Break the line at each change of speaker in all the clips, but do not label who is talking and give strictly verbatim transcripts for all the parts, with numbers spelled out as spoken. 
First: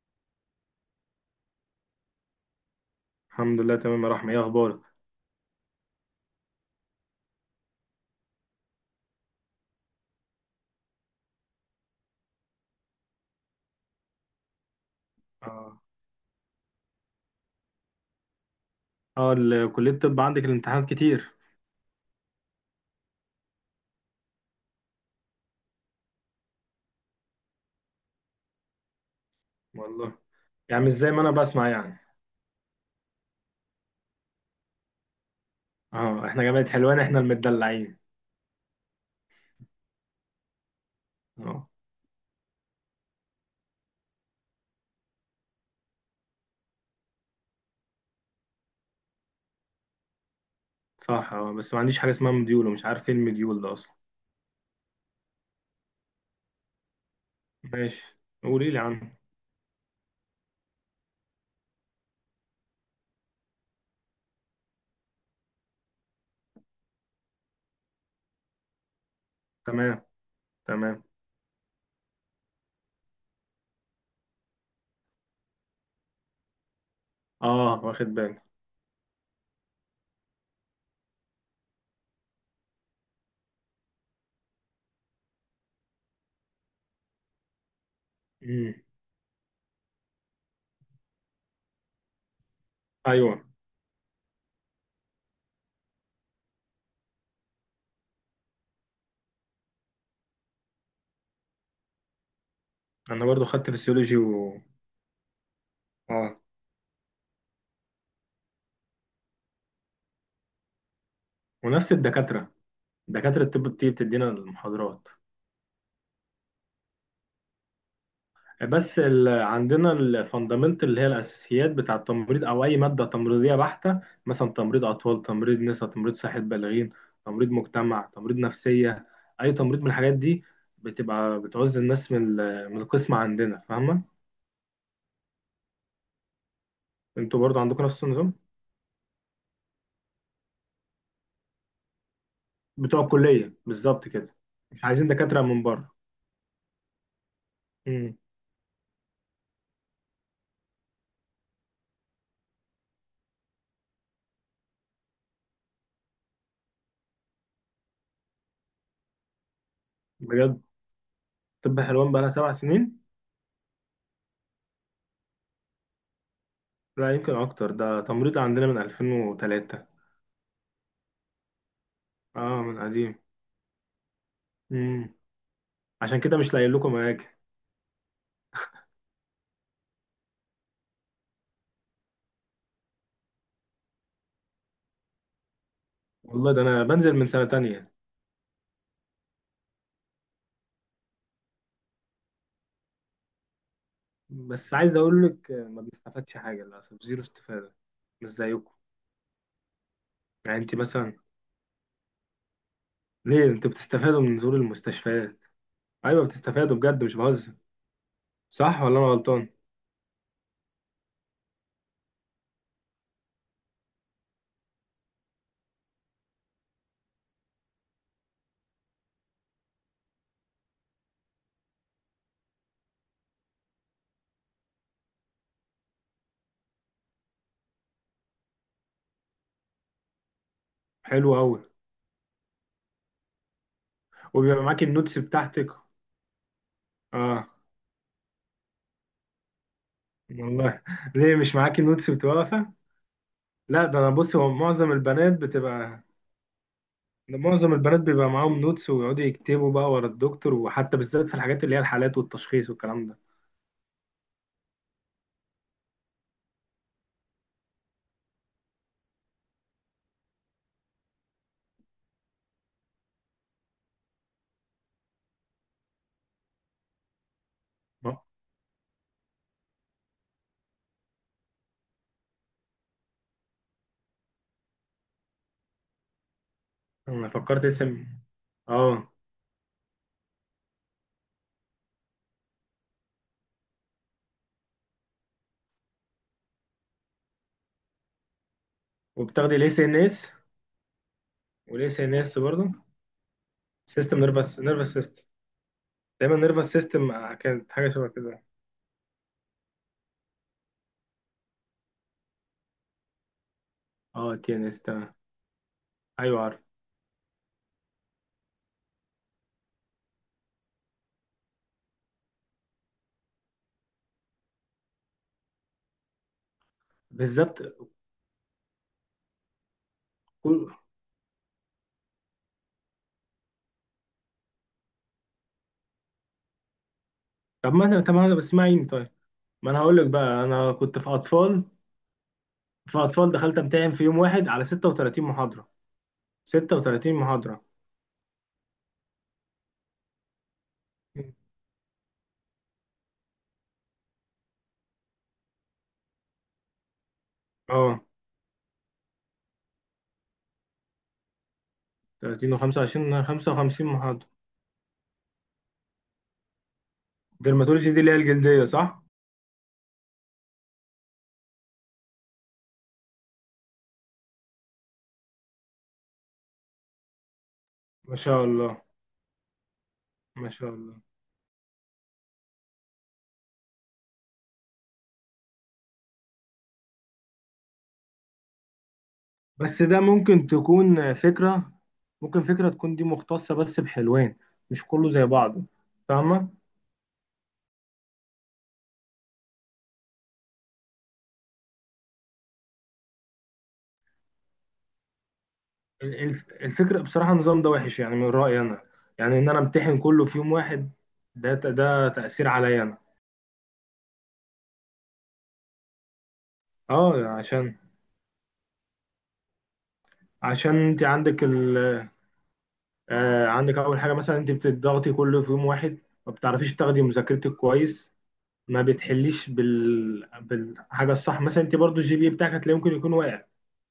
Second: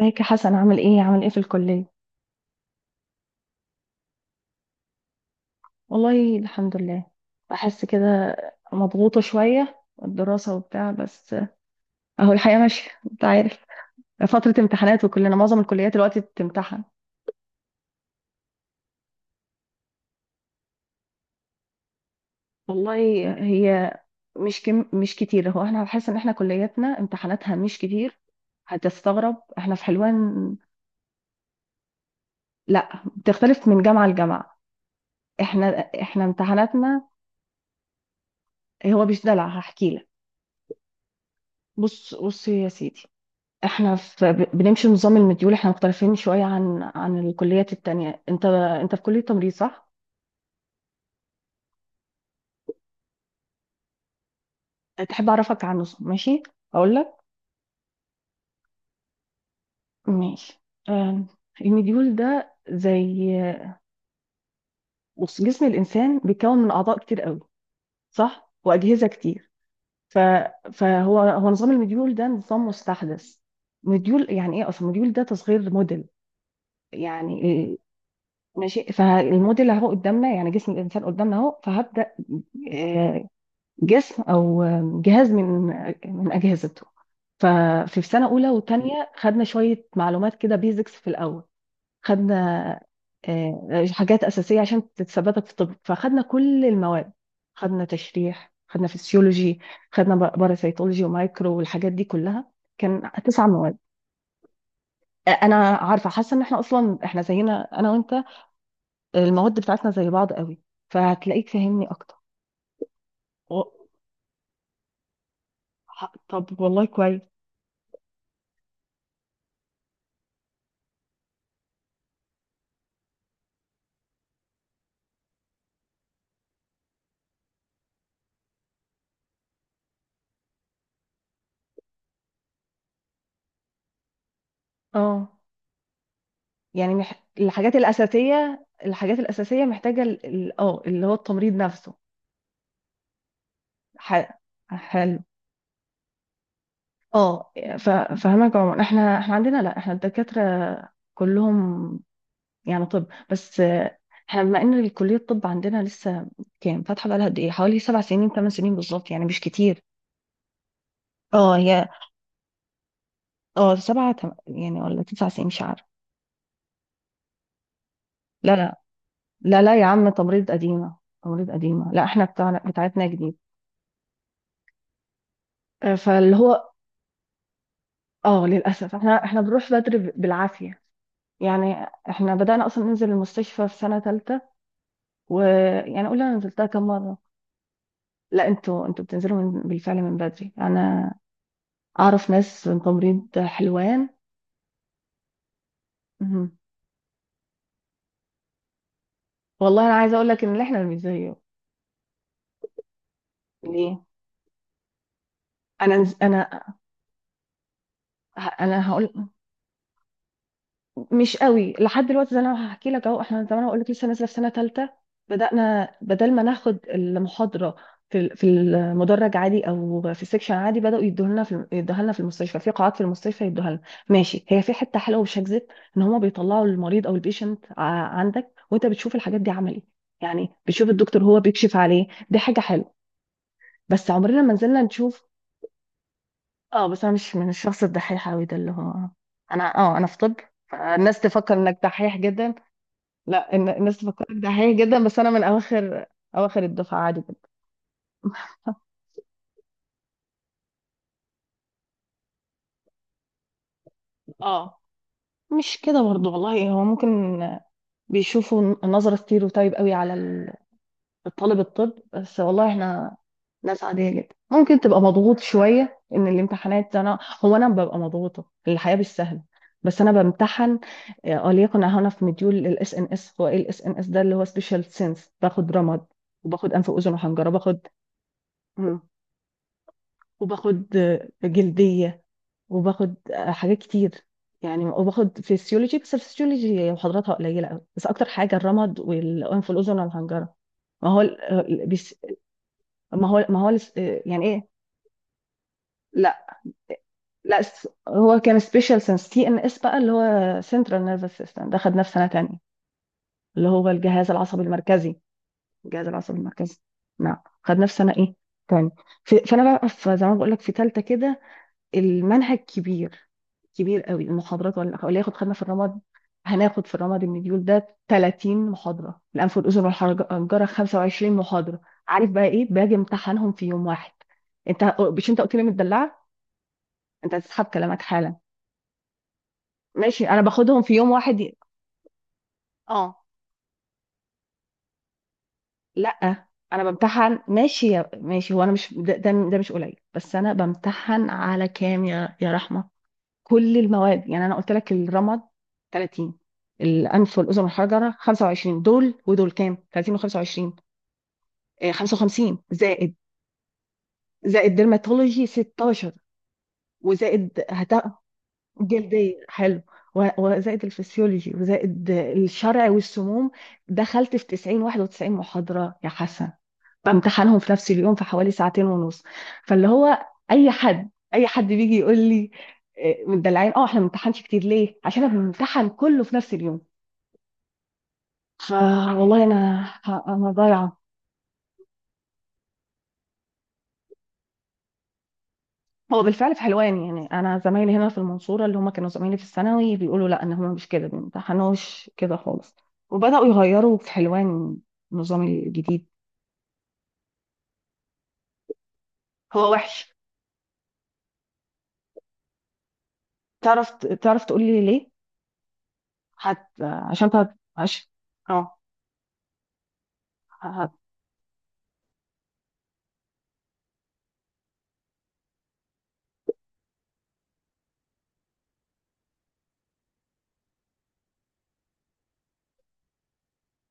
ازيك يا حسن، عامل ايه عامل ايه في الكلية؟
الحمد لله تمام يا رحمة، ايه اخبارك؟
والله الحمد لله. بحس كده مضغوطة شوية، الدراسة وبتاع، بس اهو الحياة ماشية انت عارف. فترة امتحانات وكلنا، معظم
اه
الكليات دلوقتي بتمتحن.
اه ال- كلية الطب عندك الامتحانات كتير؟
والله هي مش كم مش كتير. هو احنا بحس ان احنا كلياتنا امتحاناتها مش كتير. هتستغرب، احنا في
والله
حلوان.
يعني مش زي ما انا بسمع يعني.
لا بتختلف من جامعة لجامعة. احنا احنا
اه احنا جامعة حلوان
امتحاناتنا،
احنا المدلعين.
هو مش دلع، هحكي لك.
اه
بص بص يا سيدي، احنا في ب- بنمشي نظام المديول، احنا مختلفين شوية عن عن الكليات التانية. انت انت في كلية تمريض صح؟
صح، اه بس ما عنديش حاجة اسمها مديول ومش عارف ايه المديول ده اصلا.
تحب اعرفك عنه ماشي؟ اقول لك.
ماشي قولي لي عنه.
ماشي. آم، المديول ده زي، بص، جسم الانسان بيتكون من اعضاء كتير قوي صح؟ واجهزة كتير.
تمام.
ف...
تمام.
فهو، هو نظام المديول ده نظام مستحدث. مديول يعني ايه اصلا؟ مديول ده تصغير موديل. يعني إيه؟
اه واخد بالي.
ماشي، فالموديل اهو قدامنا، يعني جسم الانسان قدامنا اهو، فهبدأ آه، جسم او جهاز من من اجهزته. ففي سنه اولى
امم.
وثانيه خدنا شويه معلومات كده، بيزكس في الاول. خدنا
ايوه
آه، حاجات اساسيه عشان تثبتك في الطب، فخدنا كل المواد. خدنا تشريح، خدنا فسيولوجي، خدنا باراسيتولوجي ومايكرو والحاجات دي كلها. كان
انا برضو
تسع
خدت
مواد.
فسيولوجي و
آه، انا عارفه، حاسه
اه
ان احنا اصلا احنا زينا انا وانت. المواد بتاعتنا زي بعض قوي، فهتلاقيك فاهمني
ونفس
اكتر.
الدكاترة، دكاترة الطب
و-
بتيجي بتدينا المحاضرات.
ح- طب والله كويس.
بس ال... عندنا الفاندامنتال اللي هي الاساسيات بتاع التمريض او اي ماده تمريضيه بحته. مثلا تمريض اطفال، تمريض نساء، تمريض صحه بالغين، تمريض مجتمع، تمريض نفسيه، اي تمريض من الحاجات دي بتبقى بتعوز الناس من ال... من القسم عندنا، فاهمه؟
اه. يعني مح...
انتوا برضو
الحاجات
عندكم نفس النظام
الأساسية، الحاجات الأساسية محتاجة ال- ال- اه اللي هو التمريض نفسه.
بتوع الكليه بالظبط
ح...
كده، مش عايزين
حلو.
دكاتره من بره.
اه. ف...
امم.
فهمك يا عمر، احنا احنا عندنا لا، احنا الدكاترة كلهم، يعني طب. بس آه، احنا بما ان الكلية الطب عندنا لسه كام، فاتحة بقالها قد ايه، حوالي سبع سنين، ثمان سنين بالظبط، يعني مش كتير.
بجد؟
اه
طب
هي.
حلوان بقى لها سبع سنين؟
اه سبعة تم... يعني، ولا تسع سنين مش عارفة.
لا يمكن اكتر، ده تمريض
لا
عندنا من
لا، لا لا يا
ألفين وثلاثة.
عم، تمريض قديمة. تمريض قديمة، لا، احنا بتاعنا
اه من
بتاعتنا
قديم.
جديد.
امم.
آه،
عشان
فاللي
كده مش
هو
لاقي لكم اماكن.
اه، للأسف احنا احنا بنروح بدري، ب- بالعافية يعني. احنا بدأنا أصلا ننزل المستشفى في سنة تالتة، ويعني قولي أنا
والله ده
نزلتها
انا
كم
بنزل
مرة.
من سنة تانية.
لا انتوا انتوا بتنزلوا من، بالفعل من بدري. أنا أعرف ناس من تمريض حلوان.
بس عايز اقول لك ما بنستفادش
مهم.
حاجة للاسف، زيرو استفادة، مش زيكم.
والله أنا عايزة أقول لك
يعني
إن
انت
احنا مش
مثلا،
زيه.
ليه انت
ليه؟
بتستفادوا من نزول المستشفيات؟
أنا نز...
ايوه
أنا
بتستفادوا بجد مش بهزر،
ه- أنا
صح ولا انا
هقول،
غلطان؟
مش قوي لحد دلوقتي، زي ما انا هحكي لك اهو. احنا زي ما انا بقول لك لسه نازله في سنه ثالثه. بدانا بدل ما ناخد المحاضره في ال- في المدرج عادي او في السكشن عادي، بداوا يدوها لنا في يدوها لنا في المستشفى، في قاعات في المستشفى يدوها لنا. ماشي، هي في حته حلوه مش هكذب، ان هما بيطلعوا المريض او البيشنت عندك وانت بتشوف الحاجات دي عملي، يعني بتشوف الدكتور
حلو
هو
قوي.
بيكشف عليه، دي حاجه حلوه. بس عمرنا ما
وبيبقى
نزلنا
معاك النوتس
نشوف.
بتاعتك؟
اه، بس انا مش
اه.
من الشخص الدحيح قوي ده، اللي هو انا اه، انا في طب
والله
فالناس
ليه
تفكر
مش معاك
انك
النوتس
دحيح
بتبقى
جدا.
واقفة؟
لا، الن-
لا
الناس
ده انا
تفكرك
بص، هو
دحيح
معظم
جدا، بس انا
البنات
من
بتبقى،
اواخر، اواخر الدفعه عادي
ده
جدا.
معظم البنات بيبقى معاهم نوتس ويقعدوا يكتبوا بقى ورا الدكتور، وحتى بالذات في الحاجات اللي هي الحالات والتشخيص والكلام ده.
اه مش كده برضو والله. هو ممكن بيشوفوا نظرة ستيروتايب قوي على ال- الطالب الطب، بس والله احنا ناس عادية جدا، ممكن تبقى مضغوط شوية ان الامتحانات. انا، هو انا ببقى
ما-
مضغوطة، الحياة مش سهلة، بس انا بمتحن. آه، وليكن هنا في مديول الاس ان اس، هو ايه الاس ان اس ده؟ اللي هو سبيشال سينس. باخد رمد، وباخد انف واذن
انا
وحنجرة،
فكرت
باخد.
اسم.
مم.
اه.
وباخد آه، جلدية، وباخد حاجات كتير يعني. وباخد فيسيولوجي، بس الفسيولوجي محاضراتها قليله قوي، بس اكتر حاجه الرمد
وبتاخدي الاي
والانف
سي ان
والاذن
اس؟
والحنجره. ما هو ال- ال-
والاي سي ان
بيس-
اس برضه،
ما هو ما هو الس-
سيستم
يعني
نيرفس
ايه؟
نيرفس سيستم. دايما
لا،
نيرفس سيستم
لا
كانت
س-
حاجه شبه
هو
كده.
كان سبيشال سنس، تي ان اس بقى اللي هو سنترال نيرفس سيستم، ده خدناه في سنه تانية، اللي هو الجهاز
اه تي
العصبي
ان اس، تمام.
المركزي. الجهاز العصبي
ايوه عارف.
المركزي. نعم. خدناه في سنه ايه، تاني. في- فانا بقى في- زي ما بقول لك في ثالثه كده. المنهج كبير، كبير قوي المحاضرات. ولا ولا ياخد، خدنا في الرمد. هناخد في الرمد،
بالظبط.
المديول ده ثلاثين محاضرة، الأنف والأذن والحنجرة
كل-
خمسة وعشرين محاضرة. عارف بقى إيه؟ باجي امتحنهم في يوم واحد. أنت مش أنت قلت لي متدلعة، أنت هتسحب
طب ما انا
كلامك
طب ما
حالا.
انا اسمعيني طيب، ما انا هقول لك
ماشي، أنا
بقى، انا
باخدهم في
كنت
يوم
في
واحد، ي-
اطفال. في
أه
اطفال دخلت امتحن في يوم واحد على ستة وتلاتين محاضره.
لأ أنا
ستة وتلاتين
بمتحن
محاضره.
ماشي يا، ماشي، هو أنا مش، ده, ده, ده مش قليل، بس أنا بمتحن على كام يا يا رحمة؟ كل المواد يعني. أنا قلت لك الرمد ثلاثين، الانف والاذن
اه.
والحجره خمسة وعشرين، دول ودول كام؟ ثلاثين و25،
تلاتين
خمسة وخمسين زائد،
و25، خمسة وخمسين محاضره.
زائد ديرماتولوجي ستاشر، وزائد
ديرماتولوجي
هت...
دي اللي هي الجلديه صح؟
جلديه حلو، و- وزائد الفسيولوجي، وزائد الشرع والسموم. دخلت في تسعين واحد وتسعين محاضره يا حسن، بامتحنهم في نفس اليوم
ما
في
شاء
حوالي
الله.
ساعتين ونص. فاللي هو،
ما شاء
اي
الله.
حد اي حد بيجي يقول لي إيه، مدلعين. اه احنا ما بنمتحنش كتير ليه؟ عشان احنا بنمتحن كله في نفس اليوم. فوالله انا،
بس ده ممكن
انا ضايعه.
تكون فكرة، ممكن فكرة تكون دي مختصة بس بحلوان، مش كله زي بعضه،
هو
فاهمة؟
بالفعل في حلوان يعني، انا زمايلي هنا في المنصوره اللي هم كانوا زمايلي في الثانوي بيقولوا لا ان هم مش كده، ما امتحنوش كده خالص. وبداوا يغيروا في حلوان النظام الجديد.
ال- الف- الفكرة بصراحة النظام ده وحش يعني من رأيي أنا، يعني إن أنا
هو
أمتحن
وحش.
كله في يوم واحد، ده ده تأثير عليا أنا.
تعرف، تعرف تقول لي ليه؟ هت...
أه
عشان تعرف.
عشان،
عش... اه.
عشان
هت...
أنت عندك ال، آه عندك أول حاجة مثلا أنت بتضغطي كله في يوم واحد، ما بتعرفيش تاخدي مذاكرتك كويس، ما بتحليش بال بالحاجة الصح، مثلا أنت برضو الجي بي إيه بتاعك هتلاقي ممكن يكون واقع.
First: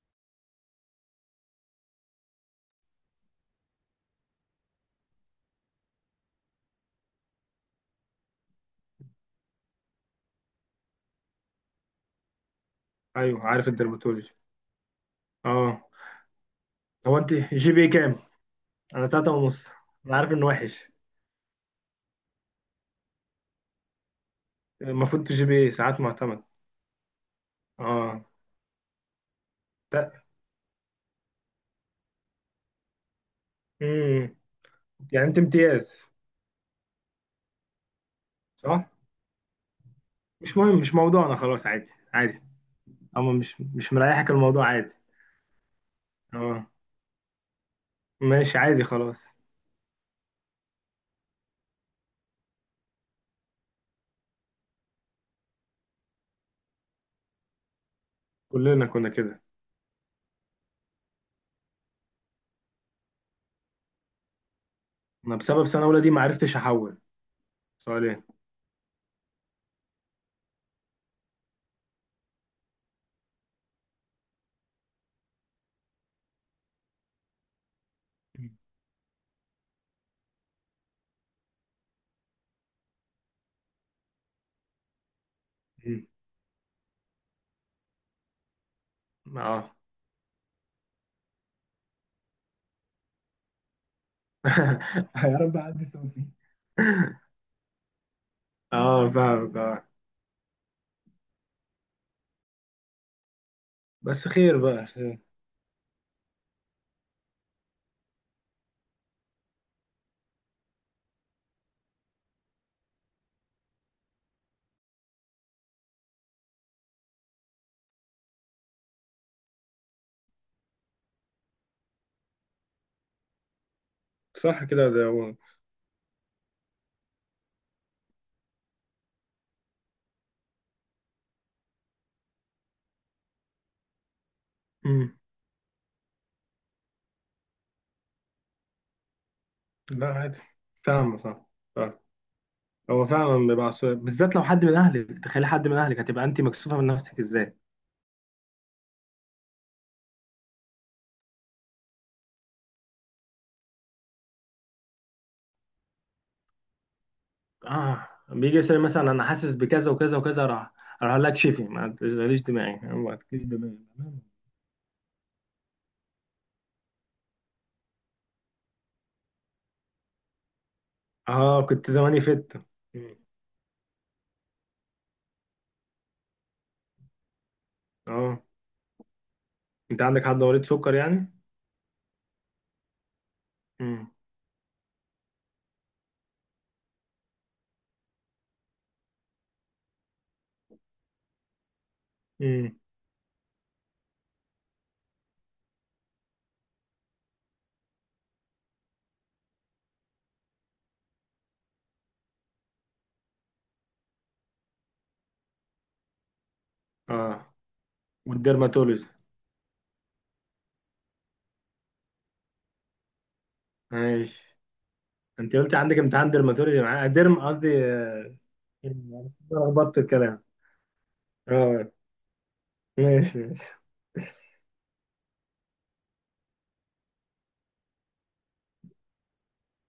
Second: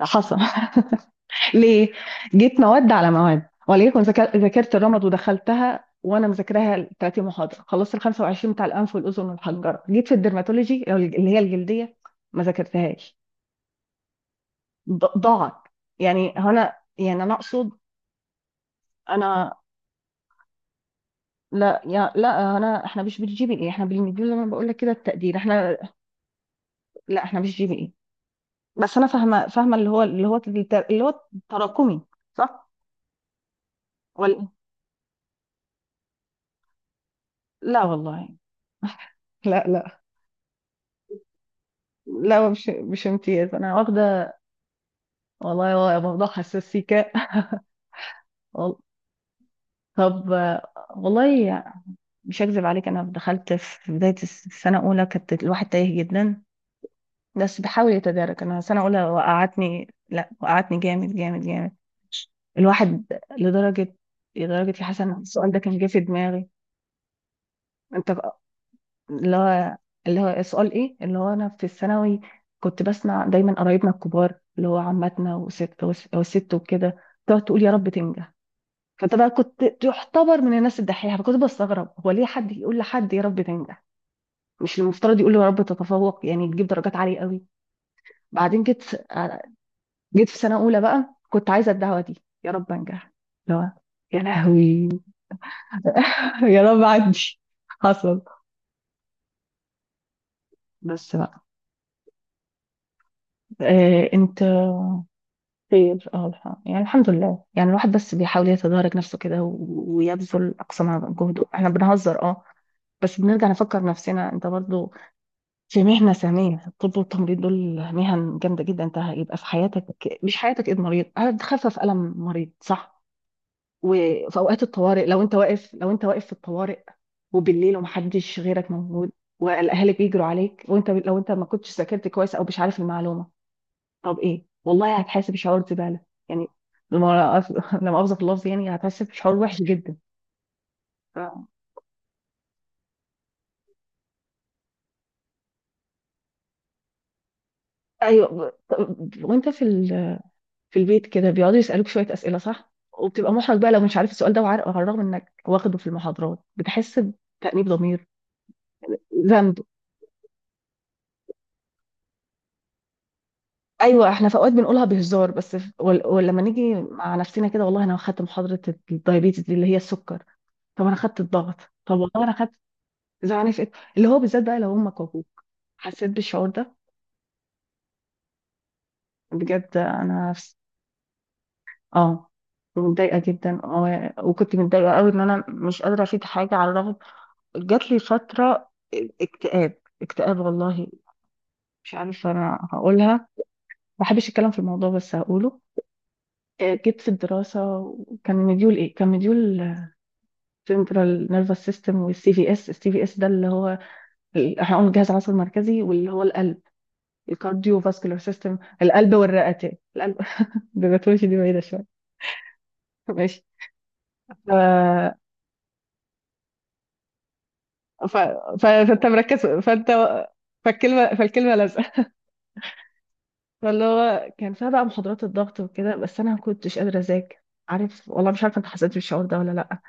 حصل ليه؟ جيت مواد على مواد، وليكن ذاك- ذاكرت الرمد ودخلتها وانا مذاكراها ثلاثين محاضره، خلصت ال خمسة وعشرين بتاع الانف والاذن والحنجره، جيت في الدرماتولوجي اللي هي الجلديه، ما ذاكرتهاش،
أيوه عارف الدرماتولوجي.
ض- ضاعت.
أه.
يعني هنا
هو
يعني انا
انت
اقصد.
جي بي كام؟ انا تلاتة
انا،
ونص. انا عارف انه وحش،
لا يا، لا انا، احنا مش بالجي بي اي، احنا بالمديول زي ما بقول لك كده
المفروض
التقدير
تجي بي
احنا.
ساعات معتمد.
لا احنا مش جي بي اي.
اه.
بس انا فاهمه، فاهمه اللي هو
تا-
اللي هو التر- اللي هو التراكمي، صح؟
امم.
ولا؟
يعني انت امتياز
لا والله
صح؟
لا لا،
مش مهم مش موضوعنا خلاص، عادي عادي.
لا مش مش
اما
امتياز،
مش
انا
مش مريحك
واخده.
الموضوع عادي.
والله هو موضوع
اه
حساس سيكا
ماشي
وال-
عادي خلاص.
طب آه، والله مش هكذب عليك، انا دخلت في بدايه الس- السنه الاولى كانت الواحد تايه جدا، بس بحاول يتدارك. انا السنه
كلنا
الاولى
كنا كده.
وقعتني، لا وقعتني جامد جامد جامد. الواحد، لدرجه، لدرجه يا حسن
انا
السؤال ده
بسبب
كان
سنة
جه في
اولى دي ما
دماغي.
عرفتش احول
انت
سؤالين.
بقى- اللي هو، اللي هو سؤال ايه؟ اللي هو انا في الثانوي كنت بسمع دايما قرايبنا الكبار اللي هو عماتنا وست وست وكده، تقعد تقول يا رب تنجح. فانت بقى كنت تعتبر من الناس الدحيحه، فكنت بستغرب، هو ليه حد يقول لحد يا رب تنجح؟ مش المفترض يقول له يا رب
مم.
تتفوق؟ يعني تجيب درجات عاليه قوي. بعدين جيت،
اه.
جيت في سنه اولى بقى كنت عايزه الدعوه دي، يا رب انجح. لا، يا لهوي
يا رب عندي صوفي.
يا رب عندي. حصل.
اه فاهمك اه.
بس بقى، آه
بس
انت،
خير بقى خير.
خير. اه، الح- يعني الحمد لله. يعني الواحد بس بيحاول يتدارك نفسه كده، و- ويبذل اقصى ما جهده. احنا بنهزر اه، بس بنرجع نفكر نفسنا، انت برضو في مهنة ثانية. الطب والتمريض دول مهن جامدة جدا، انت هيبقى في حياتك، مش حياتك، ايد مريض هتخفف ألم مريض صح؟ وفي أوقات
صح كده ده
الطوارئ لو انت
هو.
واقف، لو انت واقف في الطوارئ وبالليل ومحدش غيرك موجود، والأهالي بيجروا عليك، وانت لو انت ما كنتش ذاكرت كويس أو مش عارف المعلومة، طب ايه؟ والله
مم.
هتحاسب شعور زبالة يعني، لما لما أفظ في اللفظ يعني، هتحاسب شعور وحش جدا.
لا عادي، فاهم
ف-
صح. هو فعلا بيبقى عصبي بالذات لو حد من اهلك، تخيل حد من اهلك، هتبقى انت مكسوفه من نفسك ازاي.
ايوه ب- وانت في في البيت كده بيقعدوا يسألوك شوية أسئلة صح؟ وبتبقى محرج بقى لو مش عارف السؤال ده، وعارف على الرغم إنك واخده في المحاضرات، بتحس بتأنيب ضمير،
اه بيجي يسأل مثلا انا
ذنب.
حاسس بكذا وكذا وكذا، راح راح أقول لك شفي ما تشغليش دماغي ما تشغليش دماغي.
ايوه احنا في اوقات بنقولها بهزار، بس في- ول- ولما نيجي مع نفسنا كده، والله انا خدت محاضره الدايابيتس دي اللي هي السكر، طب انا خدت الضغط،
اه كنت
طب
زماني
والله انا خدت
فت. مم.
زعلانه في إيه؟ اللي هو بالذات بقى لو امك وابوك، حسيت بالشعور ده
اه
بجد.
انت عندك
انا
حد
في-
مريض سكر يعني؟
اه متضايقه جدا،
امم.
آه، وكنت متضايقه قوي ان انا مش قادره افيد حاجه على الرغم. جات لي فترة اكتئاب، اكتئاب والله. مش عارفة أنا
امم.
هقولها، ما بحبش الكلام في الموضوع بس هقوله. آه، جيت في الدراسة، وكان مديول إيه؟ كان مديول سنترال نيرفس سيستم. والسي في اس، السي في اس ده اللي هو ال- احنا قلنا الجهاز العصبي المركزي، واللي هو القلب،
اه
الكارديو فاسكولار سيستم،
والديرماتولوجي.
القلب والرئتين، القلب. الباثولوجي دي بعيدة شوية ماشي.
ماشي.
ف...
انت قلت عندك امتحان ديرماتولوجي معاه، ديرم قصدي
ف...
آه،
ف... فأنت
أنا
مركز، فأنت،
لخبطت الكلام.
فالكلمة، فالكلمة
اه
لازقة.
ماشي ماشي.
فاللي هو كان فيها بقى محاضرات الضغط وكده، بس انا ما كنتش قادره اذاكر. عارف، والله مش عارفه انت حسيت بالشعور ده ولا لا.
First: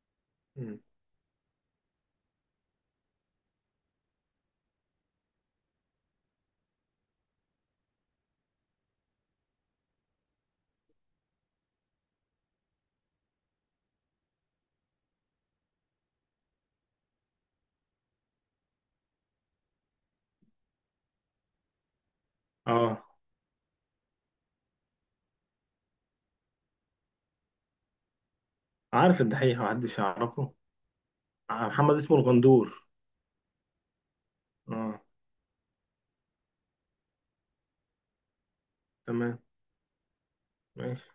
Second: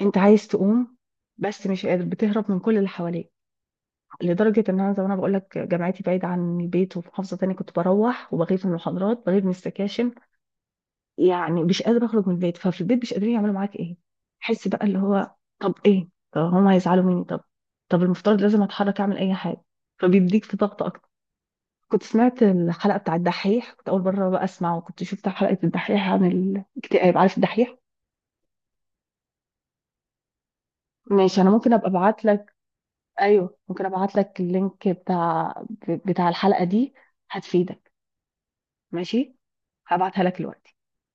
انت عايز
مم.
تقوم بس مش قادر، بتهرب من كل اللي حواليك، لدرجه ان انا زي ما انا بقول لك جامعتي بعيد عن البيت وفي محافظه تانية، كنت بروح وبغيب من المحاضرات، بغيب من السكاشن، يعني مش قادره اخرج من البيت. ففي البيت مش قادرين يعملوا معاك ايه؟ حس بقى اللي هو طب ايه، طب هم هيزعلوا مني، طب طب المفترض لازم اتحرك اعمل اي حاجه، فبيديك في ضغط. كنت سمعت الحلقة
اه.
بتاع الدحيح، كنت أول مرة بقى أسمعه، كنت شفت حلقة الدحيح عن الاكتئاب. عارف الدحيح؟
عارف الدحيح، محدش يعرفه.
ماشي، أنا
آه،
ممكن أبقى
محمد اسمه
أبعت لك.
الغندور.
أيوه ممكن أبعت لك اللينك
اه
بتاع، بتاع الحلقة دي، هتفيدك، ماشي؟
تمام
هبعتها لك دلوقتي.
ماشي.